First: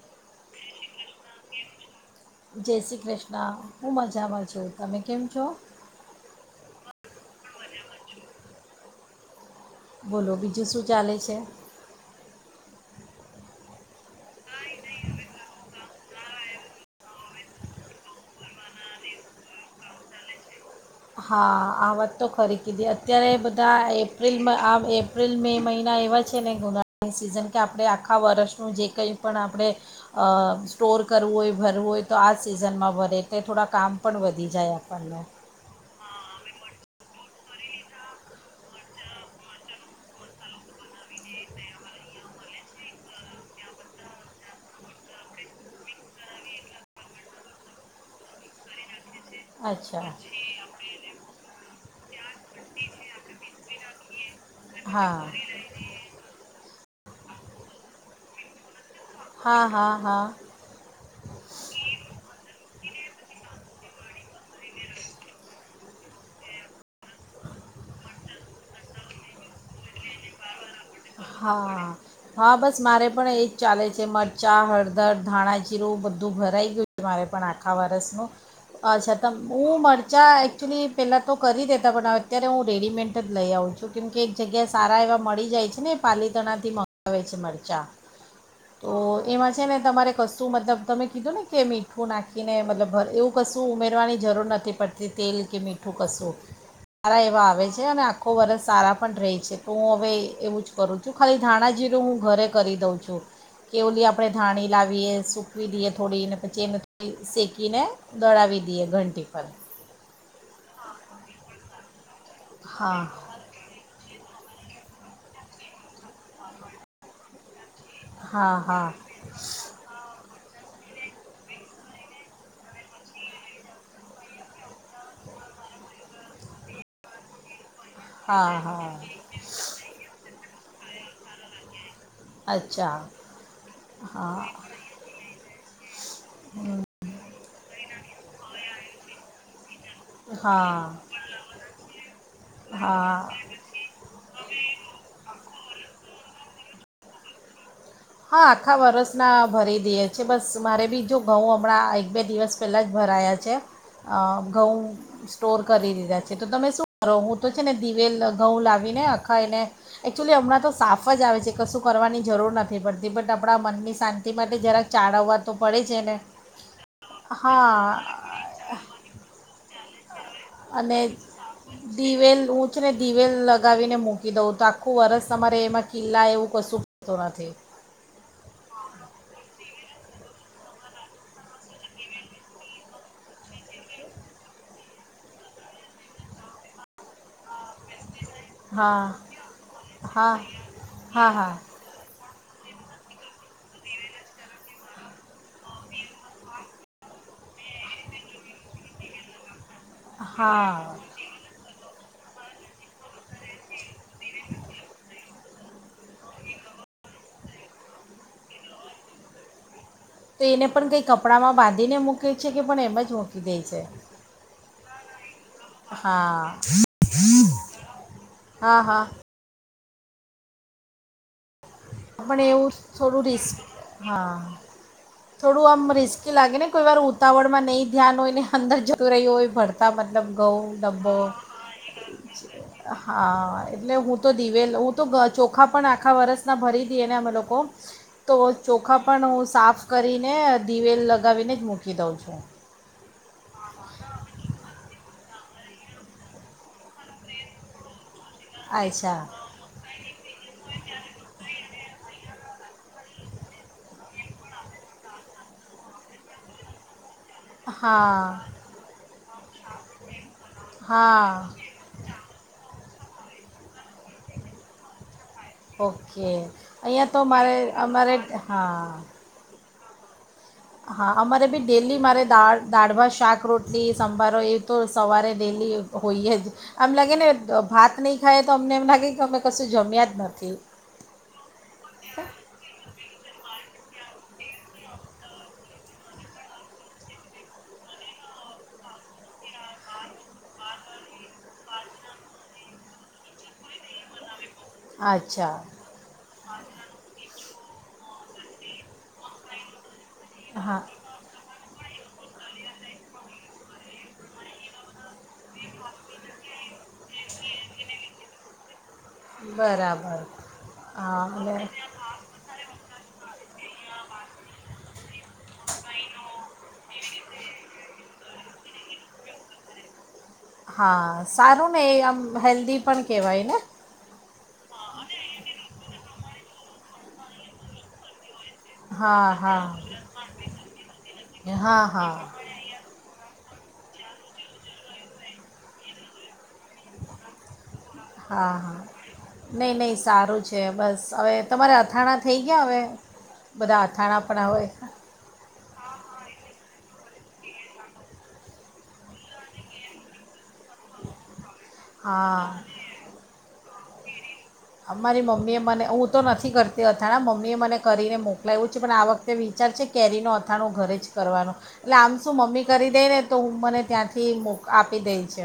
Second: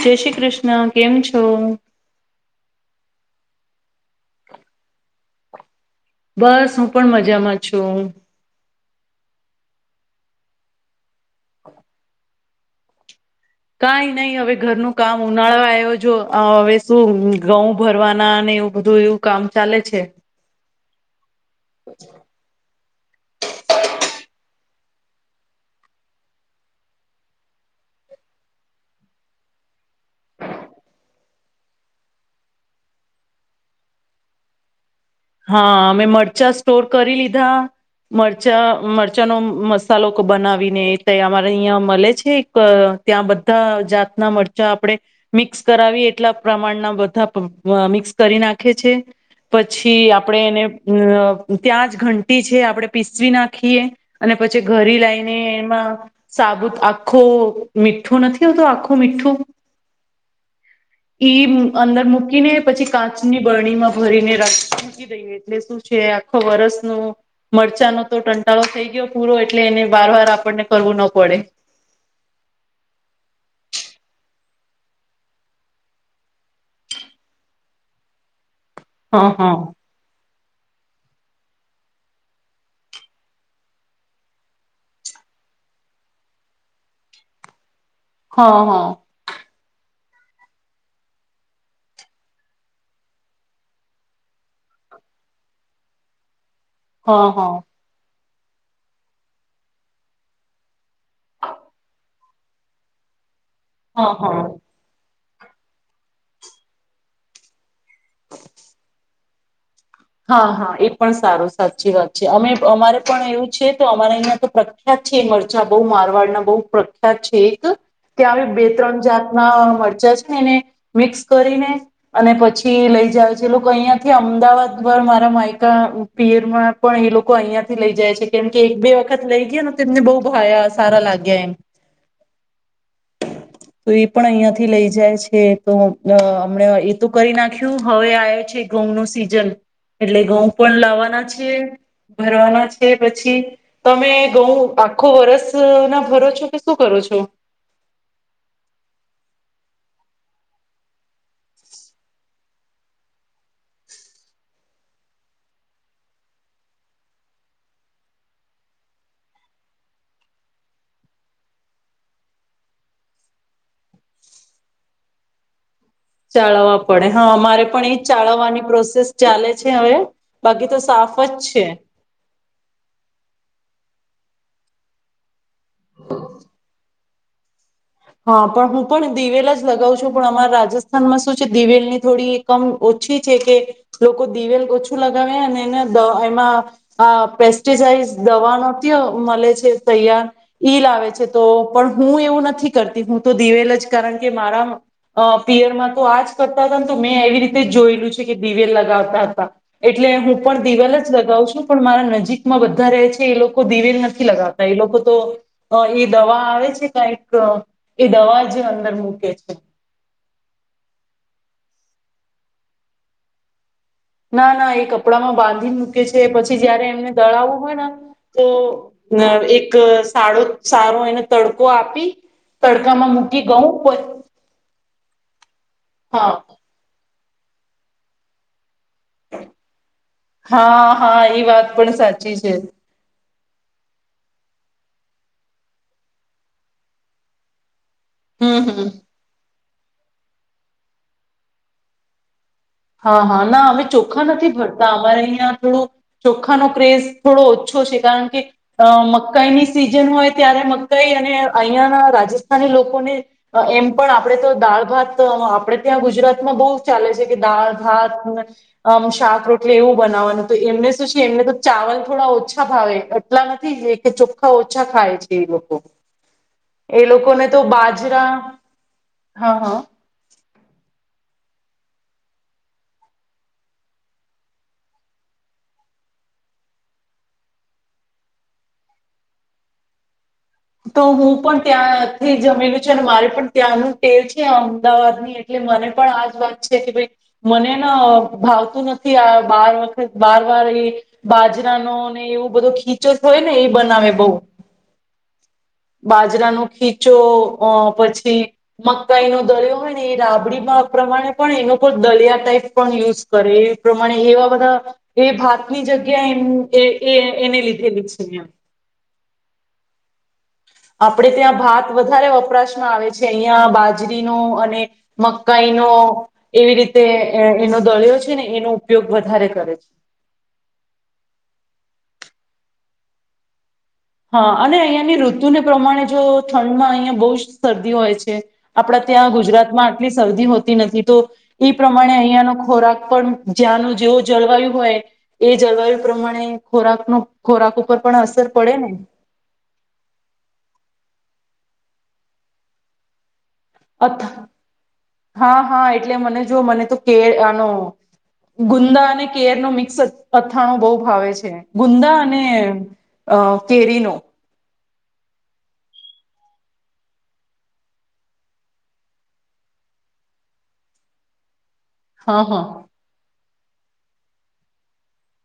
જય શ્રી કૃષ્ણ કેમ છો? હા હું મજામાં છું, તમે કેમ છો? બસ હું પણ મજામાં છું. બોલો બીજું શું ચાલે છે? કઈ નઈ હવે ઘરનું કામ ઉનાળો આવ્યો જો હવે શું ઘઉં ભરવાના અને એવું બધું એવું કામ ચાલે છે. હા આ વાત તો ખરી કીધી અત્યારે બધા એપ્રિલમાં આ એપ્રિલ મે મહિના એવા છે ને ઉનાળની સિઝન કે આપણે આખા વર્ષનું જે કંઈ પણ આપણે અ સ્ટોર કરવું હોય, ભરવું હોય તો આ જ સિઝનમાં ભરે એટલે થોડા કામ પણ વધી જાય આપ હા અમે મળ મરચા સ્ટોર કરી લીધા મરચા મરચાંનો મસાલો બનાવીને તે અમારે અહીંયા મળે છે. એક ત્યાં બધા જાતના મરચા આપણે મિક્સ કરાવી એટલા પ્રમાણના બધા મિક્સ કરી નાખે છે. પછી થી અચ્છા આપડે એને અ ત્યાં જ ઘંટી છે આપડે પીસવી નાખીએ. અને પછી ઘરે હા લઈને એમાં સાબુત આ ખો મીઠો નથી આવતો આખ મીઠું હા હા હા ઈ અંદર મુક્ મૂકીને પછી કાચ ની બરણી માં ભરીને રાખ. મૂકી દઈએ એટલે શું છે આખો વરસનો મરચાંનો તો ટંટાળો થઈ ગયો પૂરો એટલે એને વારવાર આપણને કરવું ન પડે. હા, હા બસ મારે પણ એ ચાલે છે મરચાં, હળદર, ધાણાજીરું બધું ભરાઈ ગયું છે મારે પણ આખા વરષનું હ અચ્છા તમ હ હુ મરચા અ ચ્યુલી પહેલાં તો કરી દેતા પણ અત્યારે હું રેડીમેન્ટ જ લઈ આવું છું કેમ કે એક જગ્યાએ સારા એવા મળી જાય છે ને પાલીતણાથી મગાવે છે મરચાં. હ તો હ એમાં છે ને તમારે કશું મતલબ તમે કીધું ને કે મીઠું નાખીને મતલબ એવું કશું ઉમેરવાની જરૂર નથી પડતી તેલ કે મીઠું કશું હ સારા એવા હ આવે છે અને આ આખુ વર્ષ સારા પણ રહે છે તો હું હવે એવું જ કરું છું ખાલી ધાણાજીરું હું ઘરે કરી દઉં છું. કે ઓલી હ હ આપણે હ ધાણી લાવીએ સુ [unintelligible] થોડી ને પછી એને શેકીને દડાવી દઈએ ઘંટી પર હા, હા, એ પણ સારું સાચી વાત છે, અમે અમારે હા પણ એવું છે તો અમારા અહીંયા તો પ્રખ્યાત છે, મરચા બહુ મારવાડના, બહુ પ્રખ્યાત છે એક ત્યાં હા બે હા ત્રણ જાતના મરચા છેને, મિક્સ કરીને અને પછી લઈ જાય છે, લોકો અહિયાંથી અમદાવાદ પર મારા માયકા, પિયરમાં પણ એ લોકો અહિયાં લઈ જાય છે, કેમ હા કે એક, બે, વખત હા લઈ ગયા ને તેમને બહુ ભાયા સારા લાગ્યા એમ અચ્છા તો એ પણ હા અહિયાંથી લઈ જાય છે તોમ અ હમણા એ તું કરી નાખ્યું હવે આવે છે ઘઉં નું સીઝન એટલે ઘઉં પણ હા લાવવાના છે, ભરવાના છે, હા પછી તમે ઘઉં આખો વરસ [unintelligible] ભરો છો કે શું કરો છો હા આખા વરસના ભરી દઈએ છીએ બસ મારે બી જો ઘઉં હમણાં એક બે દિવસ પહેલાં જ ભરાયા છે. ઘઉં સ્ટોર કરી દીધા છે. તો તમે શું કરો હું તો છે ને દિવેલ ઘઉં લાવીને આખા એને એકચુલી હમણાં તો સાફ જ આવે છે કશું કરવાની જરૂર ન થી પડતી પણ આપણા મનની શાંતિ માટે જરાક ચાળવવા તો પડે છે ને ચળવવા પડે હા અમારે પણ એ હા ચળવવાની પ્રોસેસ ચાલે છે હવે બાકી તો અને સાફ જ છે દિવેલ ઊતરે ને દિવેલ લગાવીને મૂક કીધો તો આખું વરસ તમારે મળી લાયે કશું તો નાથી હા પણ હું પણ દિવેલ જ લગાવ છું, પણ અમારા રાજસ્થાનમાં શું છે. દિવેલની થોડી એકમ ઓછી છે કે, લોકો દિવેલ ઓછું લગાવે. અને એને એમાં આ પેસ્ટિસાઈડ દવા નથી હા મળે છે તૈયાર હા ઈ લાવે છે હા તો હા પણ હું એવું ન કરતી હું તો દિવેલ જ કારણ કે મારા પિયરમાં તો આજ કરતા હતા તો મેં એવી રીતે જ જોયેલું છે, કે દિવેલ લગાવતા હતા. એટલે હું પણ હા દિવલ જ લગાવ છું પણ મારા નજીકમાં બધા રહે છે, એ લોકો દિવેલ નથી લગાવતા એ લોકો તો એ દવા આવે છે કઈક એ દવા જે અંદર મૂકે છે. તો એને પણ કઈ કપડામાં બાંધીને મૂકે છે? કે પણ એમ જ મૂકી દે છે? ના ના એ કપડા માં બાં ધી મૂકે છે, હા પછી જયારે એમને દળાવવું હોય ને તો હા હા એક. [unintelligible] સાદો સારો એને તડ પણ એવું થોડું રિસ્, ગઉં હા, થોડું આમ હા રિસ્કી લાગે ને કોઈ વાર તવળડમાં નહીં ધ્યાન હોયને અંદર જ તુરૈઓય ભણતાં મતલબ ઘઉં હા ડમબો, હા એ વાત પણ સાચી છે હા એટલે હું, તો દિવેલ હું, તો ચોખા પણ આખા વર્ષના ભરી દી એને અમે લોકો તો હમ હમ ચોખા પણ સાફ કરીને દિવેલ લગાવીને જ મૂકી દઉં છું. હા હા, ના અમે ચોખ્ખા નથી ભરતા અમારે અહીં થોડું ચોખ્ખાનોો ક્રેઝ થોડો ઓછો છે, કારણ અચ્છા મકાઈની સિઝન હોય ત્યારે મકાઈ અને અહિયાં ના રાજસ્થાની લોકોને એમ પણ આપણેે તો દાળ ભાત આપણેે ત્યાં ગુજરાતમાં બહુત ચાલે છે દાળ હા ભાત શાક રોટલી એવું બનાવવાનું તો એમને શું છે હા એમને તો ચાવલ થોડા ઓછા ભાવે. એટલા નથી કે ચોખ્ખા ઓછા ખાય છે. એ લોકો ઓકે, એ અહીંયા તો લોકોને મારે અમારે, બાજરા હા. હા હા હા, અમારે બી ડેલી મારેા દાળભા શાક રોટી સાભારો એ તો સવારે ડેલી હોય જ આમ લાગે ને ભાત નહીં ખાય તો અમને એમ લાગે કે અમે કશું જમ્યા જ ન તો હું પણ ત્યાંથી જમેલું છ અને મારે પણ ત્યાંનું તેલ છે અમદાવાદ ની એટલે મને પણ આજ વાત છે કે ભાઈ મને ભાવતું નથી આ બાર વખત બાર વાર એ બાજરાનો ને એવું બધો ખીચો થ હોય ને એ બનાવે બહુ અચ્છા બાજરાનું ખીચો અ પછી મકાઈ નો દરિયો હોય એ રાબડી હા મા પ્રમાણે પણ એનો દલિયા ટાઈપ પણ યુઝ કરે એ પ્રમાણે એવા બધા એ ભાતની જગ્યા એ એને લીધેલી છે એમ. બરાબર. હા આપડે ત્યાં એટલે ભાત વધારે વપરાશમાં આવે છે ત્યાં બાજરી નો અને મકાઈનો એવી રીતે એનો દોળ્યો છે જે ને એનો ઉપયોગ વધારે કરે છે હા સારું ને એ આમ હેલ્ધી પણ કહેવાય ને હા અને અહિયાંની ઋતુને પ્રમાણે જો ઠંડમાં અહિયા બહુ જ શરદી હોય છે આપણા ત્યાં હા હા ગુજરાતમાં આટલી શરદી હોતી નથી તો ઈ હા હા પ્રમાણે અહિયાંનો ખોરાક પણ જ્યાંનું જેવું જળવાયુ હોય એ જળવાયુ પ્રમાણે ખોરાકનો ખોરાક ઉપર પણ અસર હા પડે હા ને નહીં નહીં સારું છે બસ હવે તમારે અથાણા થઈ ગયા હવે બધા અથ અથાણાં પણ હવે હા હા એટલે મને જો મને તો કેર આનો ગુંદા અને કેર નો મિક્સ અથાણો બહુ ભાવે છે ગુંદા અને હા અ કેરીનુ. મારી મમ્મી એ મને હું તો નથી કરતી અથાણ મમ્મી એ મને કરીને મોકલાય્યું છે પણ આ વખતે વિચાર છે કેરીનો અથાણું ઘરે જ કરવાનું. એટલે આમ શું હા હા મમ્મી કરી દે ને તો હું મને ત્યાંથી મોક આપી દેએ છે.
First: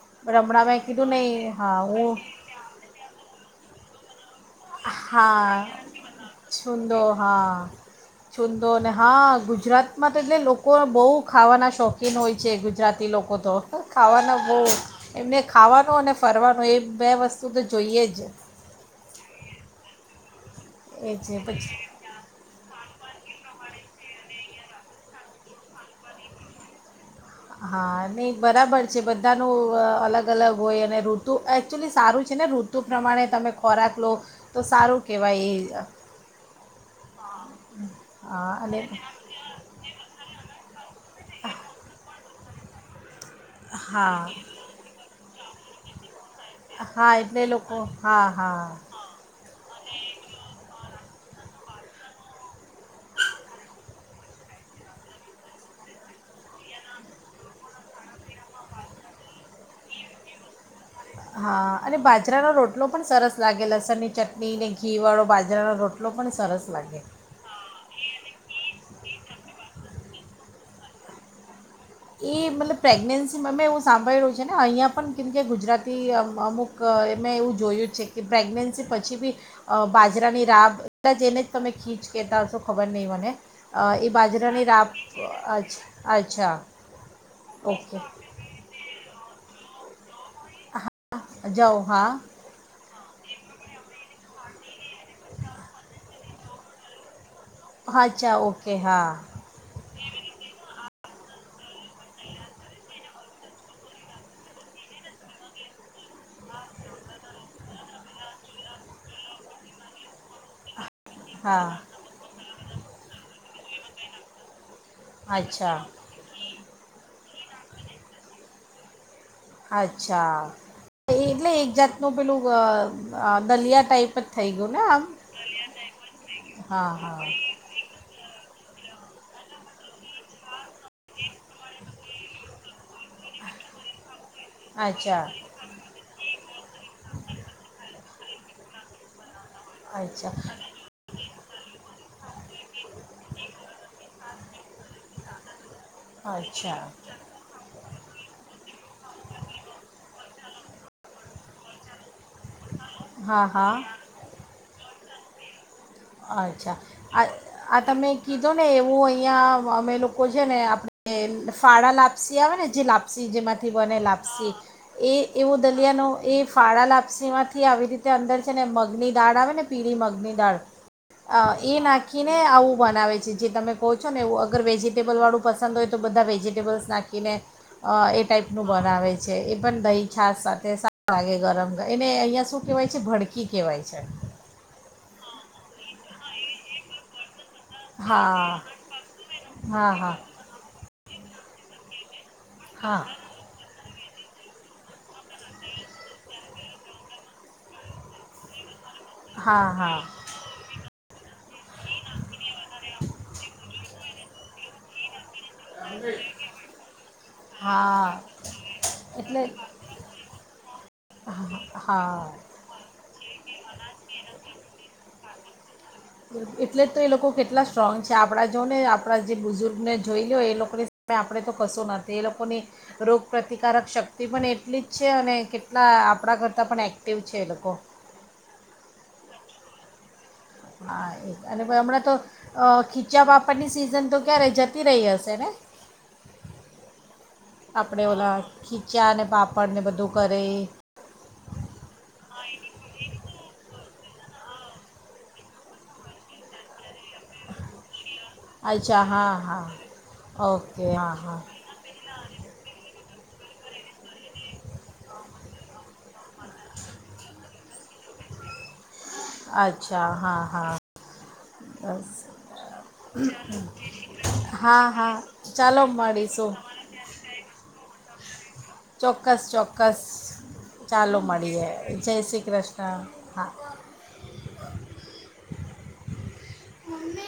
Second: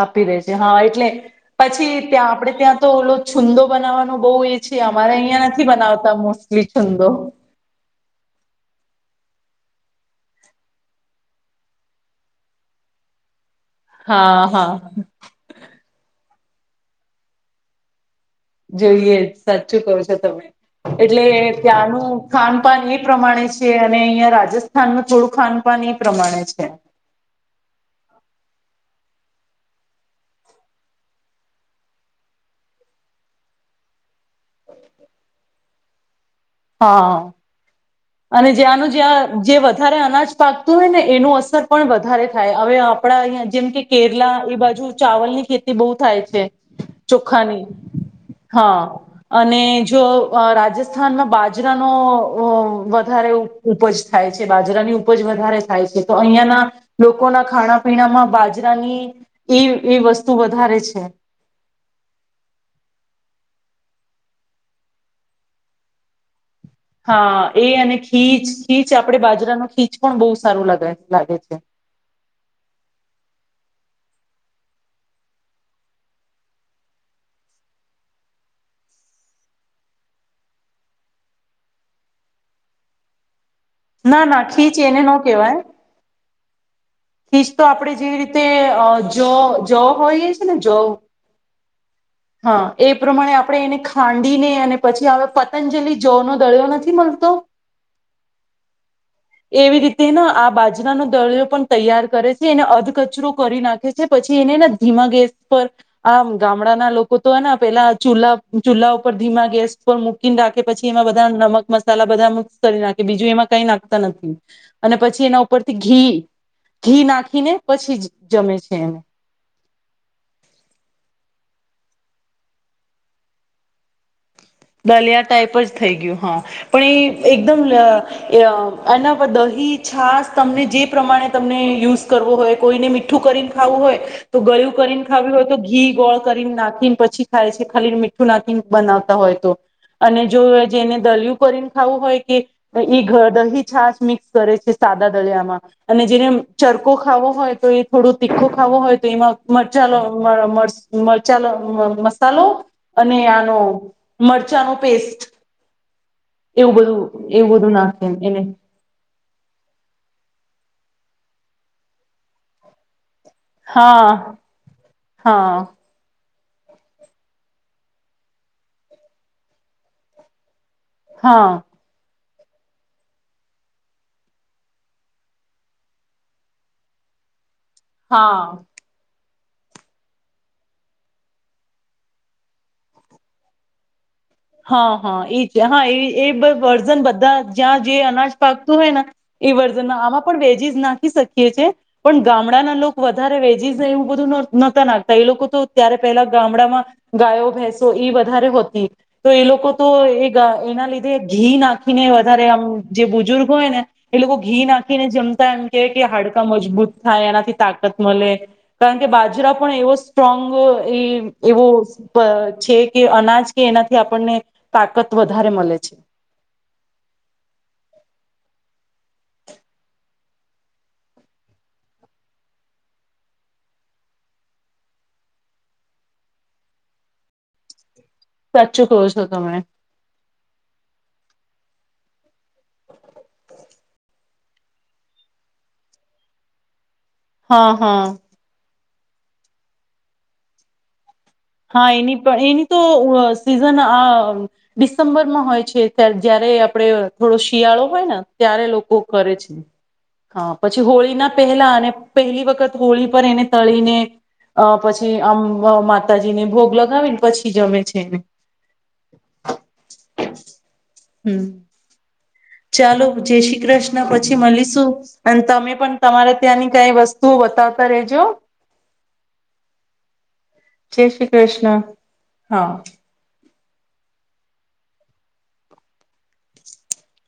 આપી દે પણ છે. હમણાં મેં હા એટલે કીધું નહીં હા પછી હું ત્યાં આપડે ત્યાં તો ઓલો છુંંદો બનાવાનું બહુ એ છે અમારે અહિયાં હા નથી બનાવતા મોસ્ટલી છુન્દો. છુંદો હા છૂંદો ને હા ગુજરાતમાં તો એટલે લોકો બહુ ખાવાના શોખીન હોય છે. ગુજરાતી લોકો તો. ખાવાના હા બહુ હા એમને ખાવાનું અને ફરવાનું એ બે વસ્તુ તો જોઈએ જ. જોઈએ સાચું કહો છો તમે. એ એટલે છે પછી ત્યાંનું ખાન પાાન એ. પ્રમાણે છે અને અહ્યા રાજસ્થાન ન થોડું ખાન પાાન એ પ્રમાણે છે. હા નહી બરાબર. જે બધાનું અલગ-અલગ હોય અને ઋતુ એકચુલી સારું છે ને ઋતુ પ્રમાણે તમે ખોરાક લો તો સારું કહેવાય એ. હા અને જ્યાંનું જ્યાં જે વધારે અનાજ પાકતું હોય ને એનો અસર પણ વધારે થાય. હવે આપણા અહ્યા જેમ કે હા કેરલા એ બાજુ ચાવલની ખેતી એ બહુ થાય છે. છે. હા એટલે ચોખાની લોકો હા હા અને જો અ રાજસ્થા રાજસ્થાનમાં બાજરાનો વધારે ઉપજ થાય છે. બાજરાની ઉપજ વધારે થાય છે. તો અહિયાંના લોકોના ખાણા પીણામાં બાજરાની ઈ વસ્તુ વધારે છે હા અને બાજરાનો રોટલો પણ સરસ લાગે લસણ ની ચટણી, ને ઘી વાળો બાજરાનો રોટલો પણ સરસ લાગે હા એ અને ખીચ ખીચ આપડે બાજરાનો ખીચ પણ બહુ સારું લાગે લાગે છે. એ મતલબ પ્રેગ્નેન્સીમાં મેં એવું સાંભળેલ્યું છે ને અહીંયા પણ કેમકે ગુજરાતી અમુ અમુક મેં એવું જોયું જ છે કે પ્રેગ્નન્સી પછી બી અ બાજરાની રાબ એટલા જેને જ તમે ખીચ કહેતા હશો ખબર નહીં મને ના ના ખીચ એને ન કહેવાય [unintelligible] અચ્છા. ખીચ તો આપડે ઓકે જે રીતે અ જો. જો હોયશ. જાઓ હા [unintelligible] એ પ્રમાણે આપણે એને ખાંડીને અને પછી હ પતંજલિ જવનો દળિયો નથી મળતો? અચ્છા ઓકે હા. એવી રીતે ને [unintelligible] તૈયાર કરે છે એને અધ કચરો કરી નાખે છે. પછી એને ધીમા ગેસ પર આમ ગામડાના લોકો તોને પેલા ચૂલ્લા ચૂલ્લા ઉપર ધીમા ગેસ પર મૂકીને નાખે પછી.... એમાં બધા નમક હા મસાલા બધા કરી નાખે બીજું એમાં કઈ નાખતા નથી. અને પછી એના અચ્છા ઉપરથી ઘી. ઘી નાખીને પછી જ જમે છે એને અચ્છા એટલે એક જાતનું પેલું અ આ દલિયા ટાઈપ થઈ ગયું ને આમ દલિયા ટાઈપ જ થઈ ગયું હા હા પણ હા એ એકદમ અ એ અ અન દહી છાસ તમને જે પ્રમાણે તમને યુઝ કરવો હોય કોઈને મીઠું કરીને ખાવું હોય તો ગળ્યું કરીને અચ્છા ખાવ્યું હોય તો ઘી ગોળ કરીને નાખીને પછી ખાય છે ખાલી મી ઠું નાખીન બનાવતા હોય. તો અને અચ્છા જો જેને દલિયું કરીને ખાવું હોય કે ઈ ગ દહી છાસ મિક્સ કરે છે સાદા દળિયામાં અને જેને અચ્છા ચરકો ખાવો હોય તો એ થોડો તીખો ખાવો હોય તો એમાં મરચાલો મર મ- મરચાનો મર મસ્ત મસાલો અને હા આનો હા નો પેસ્ટ એવું અચ્છા બધું આ એવું બધું આ નાખે તમે એને કીધું ને એવું હો- ઇયા અમે લોકો છે ને આપણે ફાળા લાપસી આવે ને જે લાપ- આપસી જેમાંથી બને હા લાપસી એ એવો હા દલિયાનો એ ફાળા લાપસી માંથી આવી રીતે અંદર છે ને મગની દાળ આવે ને પીળી મગની દાળ અ હા એ નાખ- નાખીને આવું બનાવે છે જે તમે કો છો ને એવું અગર વેજીટેબલવાળું પસંદ હોય તો બધા વેજિટેબલ્સ નાખીને. અ એ હા ટાઈપનું બનાવે. છે એ પણ દહી છાસ સાથે સારો લાગે ગરમ એને અહિયાં શું કેવાય છે ભડકી કેવાય છે. હ હ એ છે હા એ એ વર્ઝન બધાં જ જ્યાં જે અનાજ હા પાકતું હોય ને એ હા વર્ઝન હા આમાં પણ વેજીસ નાખી શકીએ છે. ગામડા ના લોકો હા વધારે વેજીસ સ એવું બધું ન નતા નાખ તા એ લોકો તો ત્યારે પેલા ગામડામાં મા ગાયો ભેસો ઈ વધારે હોતી. તો એ લોકો હા તો હા એ ગાયના લીધે ઘી નાખીને વધારે આમ જે બુજુર્ગ હોય ને એ લોકો ઘી નાખીને જમ [unintelligible] કે કે હાડકા મજબૂત થાય એનાથી તાકાત હા મલે કારણ કે એટલે બાજરા પણ એવો સ્ટ્રોંગ એ એવો હા પ છે કે અનાજ કેના થી આપણને તાકત વધારે મલે છે. એટલે જ તો એ લોકો કેટલા સ્ટ્રોંગ છે આપણા જો ને આપણા જે બુઝુર્ગને જોઈલો એ લોકોની સામે આપણે તો કશું નથી એ લોકોની રોગપ્રતિકારક શક્તિ પણ એટલી જ છે અને કેટલા આપણા કરતાં પણ એક્ટિવ છે એ લોકો. સાચું કહો છો તમે. હા એ અને હમણાં તો અ ખીચ્યાં પાપડની સિઝન તો ક્યારે જતી રહી હશે ને. હા આપડે હા ઓલા ઠી ચા ને પાપડને બધું કરે એ. હા એની પણ એની તો અ સીઝન આ ડિસેમ્બરમાં હોય છે ત્યા જયારે આપણે થોડો શિયાળો હોય ને ત્યારે લોકો અચ્છા હા કરે છે. હા હા પછી ઓકે હા હોળી ના હા પહેલા અને પહેલી વખત હોળી પર એને તળીને અ પછી આમ વ મા તાજીને ભોગ લગાવીને પછી જમે છે એને. અચ્છા હા હા. હમ બસ. ચાલો જય શ્રી કૃષ્ણ પછી હા મલીશું. હા અને તમે ચાલો પણ તમારે મળીશું ત્યાંની કાઈ વસ્તુઓ બતાવતા રેજો. ચોક્કસ ચોક્કસ. જય ચાલો શ્રી મળીએ કૃષ્ણ જય શ્રી હા કૃષ્ણ હા. [inaudible] મમ્મે.